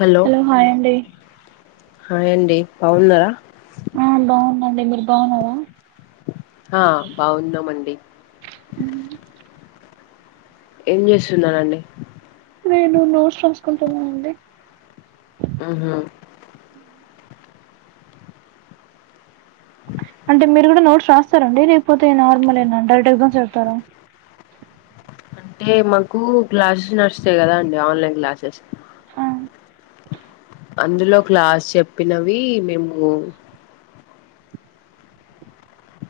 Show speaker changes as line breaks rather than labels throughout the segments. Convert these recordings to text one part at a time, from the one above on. Hello
hi అండి
hi అండి బావున్నారా!
ఆ బావున్నండి. మీరు బావున్నారా!
ఆ బావున్నమండి.
ఉ ఊ
ఏం జేస్తున్నరండి.
నేను నోట్స్ రాసుకుంటున్నానండి.
ఆహ
అంటే మీరు గూడ నోట్స్ రాస్తారా అండి లేకపోతే నార్మలేనా డైరెక్ట్ ఎగ్జామ్స్ జరుపుతారా!
అంటే మాకు క్లాసెస్ నడుస్తాయి గదా అండి ఆన్లైన్ క్లాసెస్
ఆ
అందులో క్లాస్ చెప్పినవి మేము.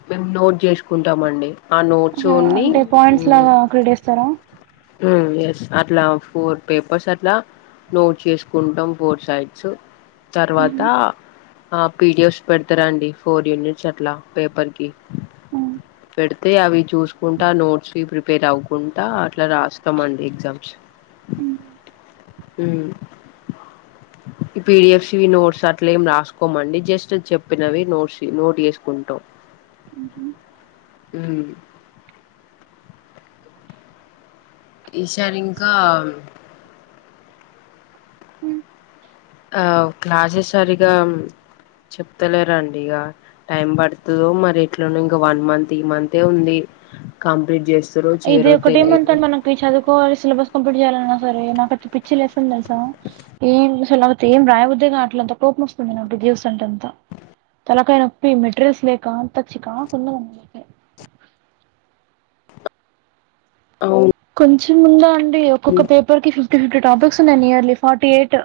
మేము నోట్ జేసుకుంటామండీ ఆ నోట్స్ ఓన్లీ ఊ
అంకుల్ డేస్తారా
ఉ ఎస్ అట్లా ఫోర్ పేపర్స్ అట్లా నోట్ చేసుకుంటాం ఫోర్ సైడ్స్ తర్వాత ఆ పీడిఎఫ్స్ పెడతారాండి ఫోర్ యూనిట్స్ అట్లా పేపర్కి అయితే అవి చూసుకుంటా నోట్స్ ప్రిపేర్ అవ్వుకుంటా అట్లా రాస్తాండి ఎగ్జామ్స్ ఉమ్ ఈ పిడిఎఫ్సివి నోట్స్ అట్లేం రాసుకోమండి జస్ట్ చెప్పినవి నోట్స్ నోట్ చేసుకుంటాం
ఉహు
ఉ ఈసారి ఇంకా ఆ క్లాసే సరిగా చెప్తలేరండి ఇగ టైం పడుతుందో మరి ఎట్లానో ఇంక వన్ మంత్, ఈ మంత్ఎ ఉంది కంప్లీట్ చేస్తు ఈ రోజు ఏ రోజో తెలియదు [unintelligible]
పోయి చదువుకోవాలి సిలబస్ కంప్లీట్ చేయాలన్నా సరే నాకయితే పిచ్చి లెస్తది తెలుసా ఏం అసలపోతే ఏం రాయబ [unintelligible] గా అట్లంత కోపం వస్తుందిడు దీస్ అంటేంత తలకాయినోప్పి మెటీరియల్స్ లేక అంత చికాకు ఉన్నదండి
అవును
కొంచెం ఉన్నదాఅండి ఒక్కొక్క పేపర్ కి ఫిఫ్టీ ఫిఫ్టీ టాపిక్స్ ఉన్నాయి నియర్లీ ఫార్టీ ఎయిట్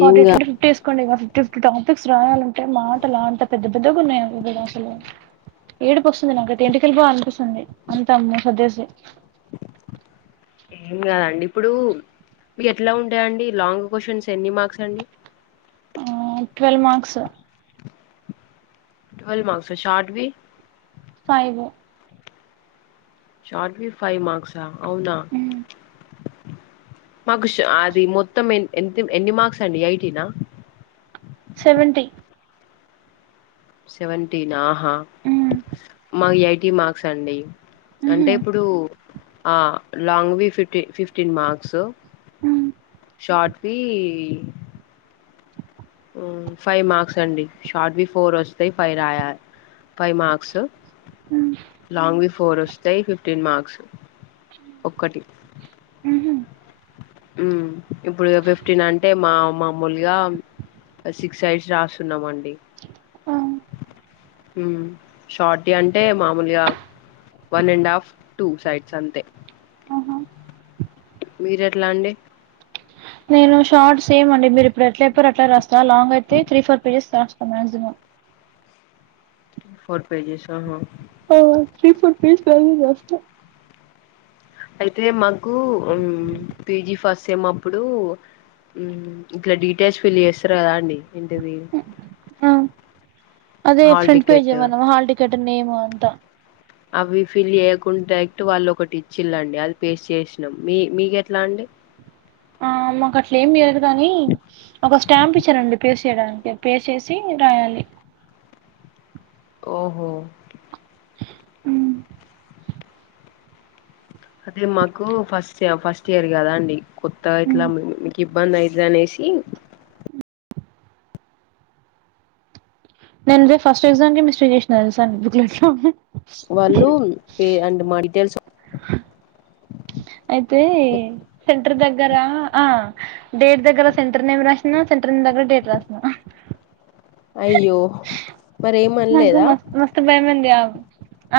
ఏం
ఫార్టీ ఎయిట్
కా
అంటే ఫిఫ్టీ వేసుకోండి ఇగ ఫిఫ్టీ టాపిక్స్ రాయాలం అంటే మాటలా అంతా పెద్ద పెద్దగా ఉన్నాయి అవి అసలు ఏడుపువస్తుంది నాకైతే ఇంటికెళ్ళిపోవాలనిపిస్తుంది అంతా సర్దసి
ఏం కాదండి ఇప్పుడు మీ ఎట్లా ఉంటాయండి లాంగ్ క్వశ్చన్స్ ఎన్ని మార్క్స్ అండి
అ ట్వెల్వ్ మార్క్స్
ట్వల్ మార్క్స్ అ షార్ట్వి
ఫైవ్
షార్ట్వి ఫైవ్ మార్క్స్అ అవునా మాకు అది మొత్తం ఎ ఎన్ని మార్క్స్ అండి ఏయిటి నా
సెవెంటీన్
సెవెంటీన్ ఆహ మాకు ఎయిటీ మార్క్స్ అండి అంటే ఇప్పుడు అ లాంగ్ వి ఫిఫ్టీ ఫిఫ్టీన్ మార్క్స్ షార్ట్ వీ ఉ ఫైవ్ మార్క్స్ అండి షార్ట్ వి ఫోర్ వస్తే ఫైవ్ రాయాలే ఫైవ్ మార్క్స్ లాంగ్ వి ఫోర్ వస్తాయి ఫిఫ్టీన్ మార్క్స్ ఒక్కటి
ఉహు
ఉ ఇప్పుడు ఫిఫ్టీన్ అంటే మా మామూలుగా సిక్స్ ఐడ్స్ రాస్తున్నామండి ఉ షార్టియి అంటే మామూలుగా one and half two sides అంతే మీరు ఎట్లా అండి
నేను షార్ట్ సేమ్ అండి మీరు ఇప్పుడు ఎట్ల చేప్పరో అట్లా రాస్తా లాంగ్ అయితే త్రీ ఫోర్ పేజెస్ రాస్తాను మయాక్సిమమ్
ఫోర్ పేజెస్ అహ
ఓ స్్రీ ఫుడ్ పీస్స్త [unintelligible]
అయితే మాకు పీజి ఫస్ట్ సేమ్ మప్పుడు ఉ ఇట్లా డీటెయిల్స్ ఫిల్ చేస్తారు కదా అండి ఎంటిది హల్ టికెట్
ఇక్కడనేమో అంతా
అవి ఫిల్ చేయ్యకుండా డైరక్ట్ వాళ్ళు ఒకటి ఇచ్చిల్లండి అది పేస్ట్ చేసినాం మీ మీకు ఎట్లా అండి
ఆ మాకు అట్లే ఏమి లేదు కానీ ఒక స్టాంప్ ఇచ్చారండి పేస్ స్ట్ చేయడానికి పేస్ట్ చేసి రాయాలి
ఓహో
హు
అదే మాకు ఫస్ట్ ఫస్ట్ ఇయర్ కదా అండి కొత్తగా ఇట్లా మీకు ఇబ్బంది అయితది అనేసి
అ నేను పోయి ఫస్ట్ ఎగ్జామ్ కి మిస్ట్రీ చేసినా తెలుసా బుక్ లేట్ లో
వాళ్ళు పే అండ్ మా డీటెయిల్స్
అయితే సెంటర్ దగ్గరా ఆ డేట్ దగ్గర సెంటర్ నేమ్ రాసిన, సెంటర్ నేమ్ దగ్గర డేట్ రాసినా.
అయ్యో మరి
నాకు
ఏమనలేదా
మస్తు మస్తు భయమంది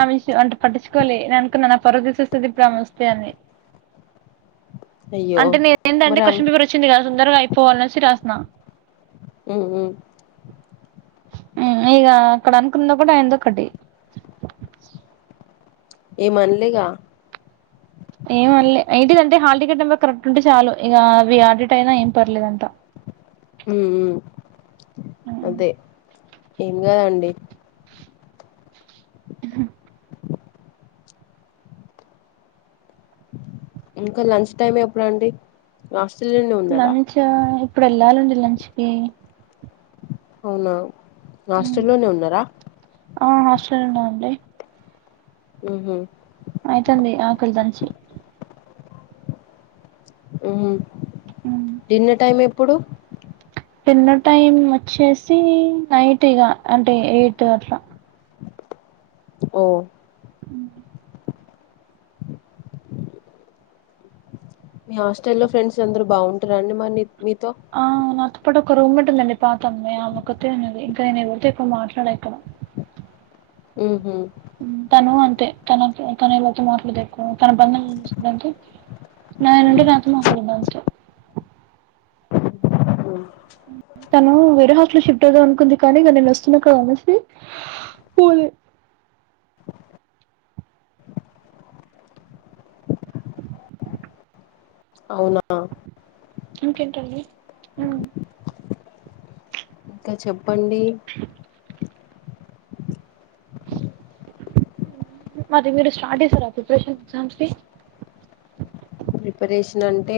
ఆమెషూ అంట పట్టించుకోలే నేననుకున్న నా పరువు తీసేస్త ఆమె వస్తే అని
[inaudible] అయ్యో
అంటే నేను
మరి
ఎందంటే
అమ్
క్యూషన్ పేపర్ వచ్చింది కదా తొందరగా అయిపోవాల అనేసి రాస్తున్నా
హు హ్
హు ఇగ అక్కడ అనుకున్న ఒకటి అయ్యింది ఒకటి
ఏం అనలేగా
ఏం అనలే ఏంటిది అంటే హాల్టికెట్ నెంబర్ కరక్ట్ ఉంటే చాలు, ఇగ అవి అటు ఇటు అయినా ఏం పర్లేదు అంట.
మ్మ్ హు అంతే ఏం కాదండి ఇంకా లంచ్ టైమ్ ఎప్పుడు అండి ఇంక హాస్టల్ లోనే ఉన్నారా
యా ఇప్పుడు వెళ్ళాలండి లంచ్ కి
అవునా హాస్టల్ లోనే ఉన్నారా
ఆ హాస్టల్ లోనే అండి
హు హ్
అయితంది ఆకలి దంచి
డిన్నర్ టైం ఎప్పుడు
డిన్నర్ టైం వచ్చేసి నైట్ ఇగ అంటే ఎయిట్ అట్ల
ఓ
హ్
మీ హాస్టల్ లో ఫ్రెండ్స్ అందరు బాగుంటార అండి మరి మీతో
ఆ నాక్ అప్పటి ఒక రూమ్ ఉందండి పాత అమ్మాయి ఆమె ఒకతే ఉన్నది ఇంకా నేను ఎవరితో ఎకువ మాట్లాడక్క.
మ్మ్ హు
హు తను అంతే తన తను ఎలాతో మాట్లు తెప్పు తన పని తను చూసుకుంటూ అంటే. నా నుండి నాతో [unintelligible]
అ
తను వేరే హాస్టల్ లో షిఫ్ట్ అవుదాం అనుకుంది, కానీ ఇక నేను వస్తున్నా కా అనేసి పోలే.
అవునా
ఇంకేంటి అండి
ఇంకా చెప్పండి
మరి మీరు స్టార్ట్ చేసారా ప్రిపరేషన్ ఎగ్జామ్స్ కి
ప్రిపరేషన్ అంటే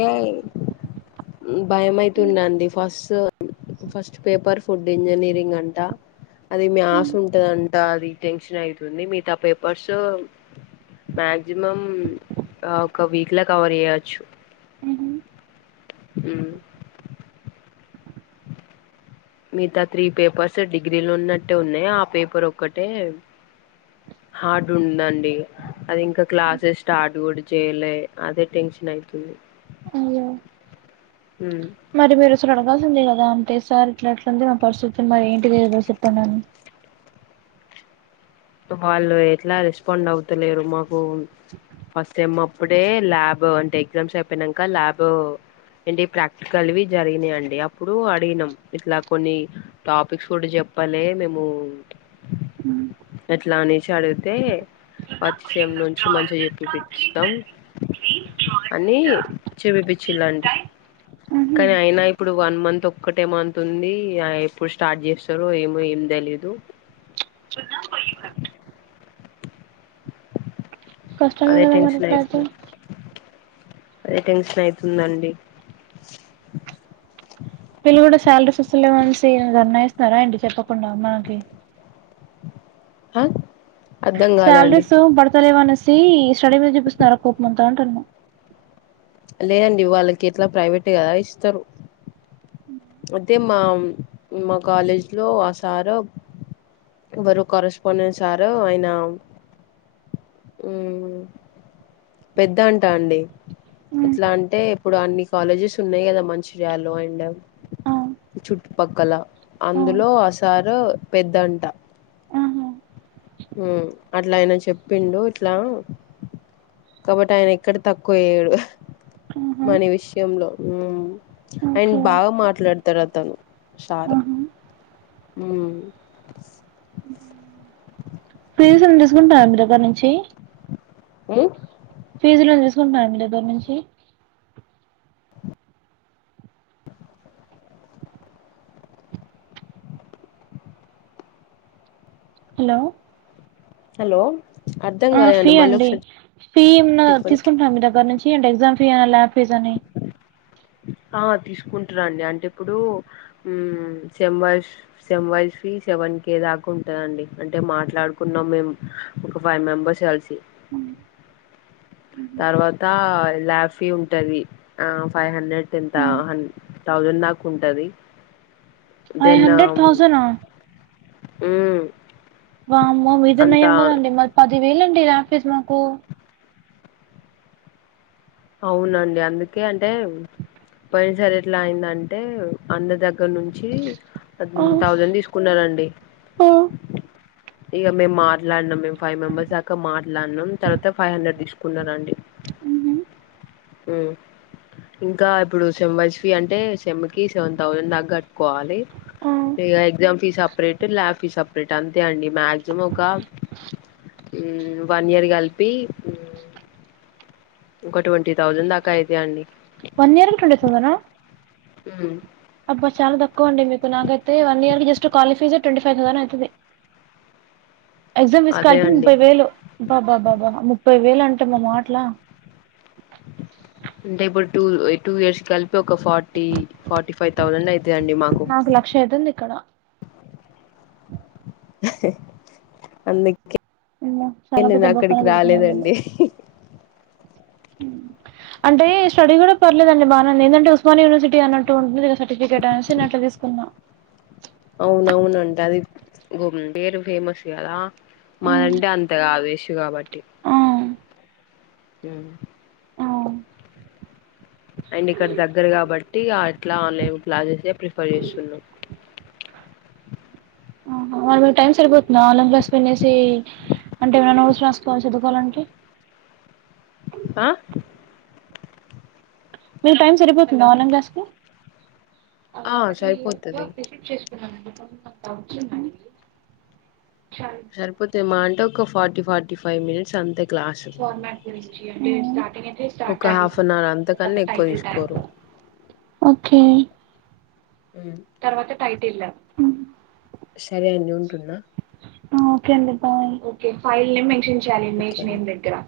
భయం అయితుడండి first first paper food engineering అంట అది మ్యాస్ ఉంటదన్ ట అది టెన్షన్ అయితుంది మిగతా పేపర్స్ మాక్సిమం ఒక వీక్ లా కవర్ చేయచ్చు
మ్మ్ఉమ్మ్
ఉమ్మ్ మిగతా త్రీ పేపర్స్ డిగ్రీలో ఉన్నట్టే ఉన్నాయి ఆ పేపర్ ఒక్కటే హార్డ్ ఉందండి అది ఇంకా క్లాసెస్ స్టార్ట్ కూడా చేయలే అదే టెన్షన్ అయితుంది
అయ్యో
ఉమ్
మరి మీరు అసలు అడగాల్సిందే కదా అంటే సార్ట్ ఇట్లిట్లుంది మా పరిస్థితి మరి ఏంటి లేదో చెప్పండి అని
వాళ్ళు ఎట్లా రెస్పాండ్ అవుతలేరు మాకు ఫస్ట్ సెమ్ అప్పుడే ల్యాబ్ అంటే ఎగ్జామ్స్ అయిపోయినాంక ల్యాబ్ ఎండి ప్రాక్టికల్‌వి జరిగినాయి అండి అప్పుడు అడిగినం ఇట్లా కొన్ని టాపిక్స్ కూడా చెప్పాలే మేము
ఉమ్
ఎట్లా అనేసి అడిగితే ఫస్ట్ సేమ్ నుంచి మంచిగా చెప్పిపిచ్చినం అని చేపిపిచ్చిలండి కానీ అయినా ఇప్పుడు వన్ మంత్ ఒక్కటే మంత్ ఉంది ఆ ఎప్పుడు స్టార్ట్ చేస్తారో ఏమో ఏం తెలిదు
కష్టమే
అదే
కదా మరి
టెన్షన్
ఇట్లా అయితే
అయితుంది అదే టెన్షన్ అయితుందండి
వీళ్లు కూడా శాలరీస్ వస్తలేవనేసి ధర్నా చేస్తున్నార ఏంటి చెప్పకుండా మనకి
ఆ
శాలరీస్ పడతలేవనేసి స్టడీ మీద చూపిస్తున్నారా కోపమంతా అంటున్న
లేదండి వాళ్ళకి ఎట్లా ప్రైవేట్ కదా ఇస్తారు వద్దే మా మా కాలేజ్‌లో ఆ సారు ఎవరు కరస్పాండెంట్ సారు ఆయన ఉమ్మ్ పెద్దంటా అండి ఇట్లా
అంటున్నా
అంటే ఇప్పుడు అన్ని కాలేజెస్ ఉన్నాయి కదా మంచిర్యాలో అండ్ చుట్టుపక్కల
ఆ
అందులో ఆసారు పెద్దంట
ఆహా
ఉమ్మ్ అట్లా ఆయన చెప్పిండు ఇట్లా కాబట్టి ఆయన ఎక్కడ తక్కువ ఏయ్యాడు
ఆహా
మనీ విషయంలో ఉమ్మ్ అండ్
ఓకే
బాగా మాట్లాడుతాడు అతను సారు
ఆహా
ఉమ్
ఫీజులు తీసుకుంటారా మీ దగ్గర నుంచి
ఏ
ఫీజులనీ తీసుకుంటున్నారా మీ దగ్గర నుంచి హలో
హలో అర్ధం
ఆ ఫీ
కాలేదండి మళ్ళీ
అండి
ఒకసారి
ఫీ ఏమన్న
చెప్పండి
తీసుకుంటున్నారా మీ దగ్గర నుంచి అంటే ఎగ్జామ్ ఫీ అని ల్యాబ్ ఫీజ్ అని
ఆ తీసుకుంటారండి అంటే ఇప్పుడు ఉమ్మ్ sem wise sem-wise fee seven K దాకా ఉంటదండి అంటే మాట్లాడుకున్నాం మేం ఒక ఫైవ్ మెంబర్స్ కలిసి
ఉమ్
తర్వాత లాబ్ ఫీ ఉంటది ఆ ఫైవ్ హండ్రెడ్
ఆ!
టెంతా హం థౌజండ్ దాకా ఉంటది
ఫైవ్ హండ్రెడ్
దినం
థౌసండ్ ఆ
ఉమ్మ్
వామ్మో మీదే నయం కదండి మది పది వేలండి ల్యాబ్ ఫీజ్ మాకు
అవునండి అందుకే అంటే పోయిన సరీ ఎట్లా అయిందంటే అన్న దగ్గర నుంచి థౌజండ్ తీసుకు ఉండదండి ఇగా మేము మాట్లాడినాం మేము ఫైవ్ మెంబర్స్ దాకా మాట్లాడినాం తర్వాత ఫైవ్ హండ్రెడ్ తీసుకున్నరు అండి ఉమ్ ఇంకా ఇప్పుడు సెమ్ వైస్ ఫీ అంటే సేమ్ కి సెవెన్ థౌజండ్ దాకా కట్టుకోవాలి. ఇగా exam fee separate lab fee separate అంతే అండి మ్యాక్సిమం ఒక హ్ వన్ ఇయర్ కలిపి ఉమ్, ఒక ట్వంటీ థౌజండ్ దాకా అయితయి అండి
వన్ ఇయర్ కు ట్వంటీ తౌసండ్ హా
హ్
అబ్బ చాలా తక్కువ అండి మీకు నాగైతే వన్ ఇయర్ జస్ట్ కాలేజ్ ఫీజే ట్వంటీ ఫైవ్ థౌసండ్ అయి తది ఎగ్జామ్ ఫీజు అన్ని
అదే
కలిపి
అండి
ముప్పై వేలు అబ్బబ్బ ముప్పై వేలు అంటే మా మాటలా
అంటే ఇప్పుడు టూ టూ ఇయర్స్ కి కలిపి ఒక ఫార్టీ ఫార్టీ ఫైవ్ థౌజండ్ అయితయి అండి మాకు
క్షేదంది ఇక్కడ
అందుకే
అమ్మో చాలా
నేను
పెద్ద బొక్కన
అక్కడికి
పెడుతున్నారు వీళ్ళు
రాలేదండి.
అంటే స్టడీ కూడా పర్లేదుదండి. బానేంది ఏందంటే ఉస్మానియ యూనివర్సిటీ అన్నట్టు ఉంటుంది. సర్టిఫికేట్ అనేసి నేను అట్లా తీసుకున్న
అవును అవును అండి అది గుందేరు ఫేమస్ గా
మ్మ్
మదంటే అంత కాదు [unintelligible] కాబట్టి
ఆ
హ్
ఆ
అండ్ ఇక్కడ దగ్గర కాబట్టి ఆ అట్లా ఆన్లైన్ క్లాసెస్ ప్రిఫర్ చేస్తున్నాం
ఆహా మరి మీకు టైమ్ సరిపోతుందా ఆన్లైన్ క్లాస్ వినేసి అంటె ఏమయినా నోట్స్ రాసుకోవాలి చదువుకోవలి అంటే
ఆ
మీ టైం సరిపోతుంద ఆన్లైన్ క్లాస్ కి ంత
ఆ సరిపోతది
వచ్చిందం చర
సరిపోతే మాహ అంటే ఒక ఫార్టీ ఫార్టీ ఫైవ్ మినిట్స్ అంతే క్లాస్ ఒక హాఫ్ అన్ అవర్ అంతకన్నా ఎక్కువ తీసుకోరు
ఓకే
హ్
తర్వాత టైటీళ్ళు
సరే అండి ఉంటున్నా
ఓకే అండి bye okay file name mention చేయాలి.
ఓకే
ఇమేజ్
అండి
నేమ్ దగ్గర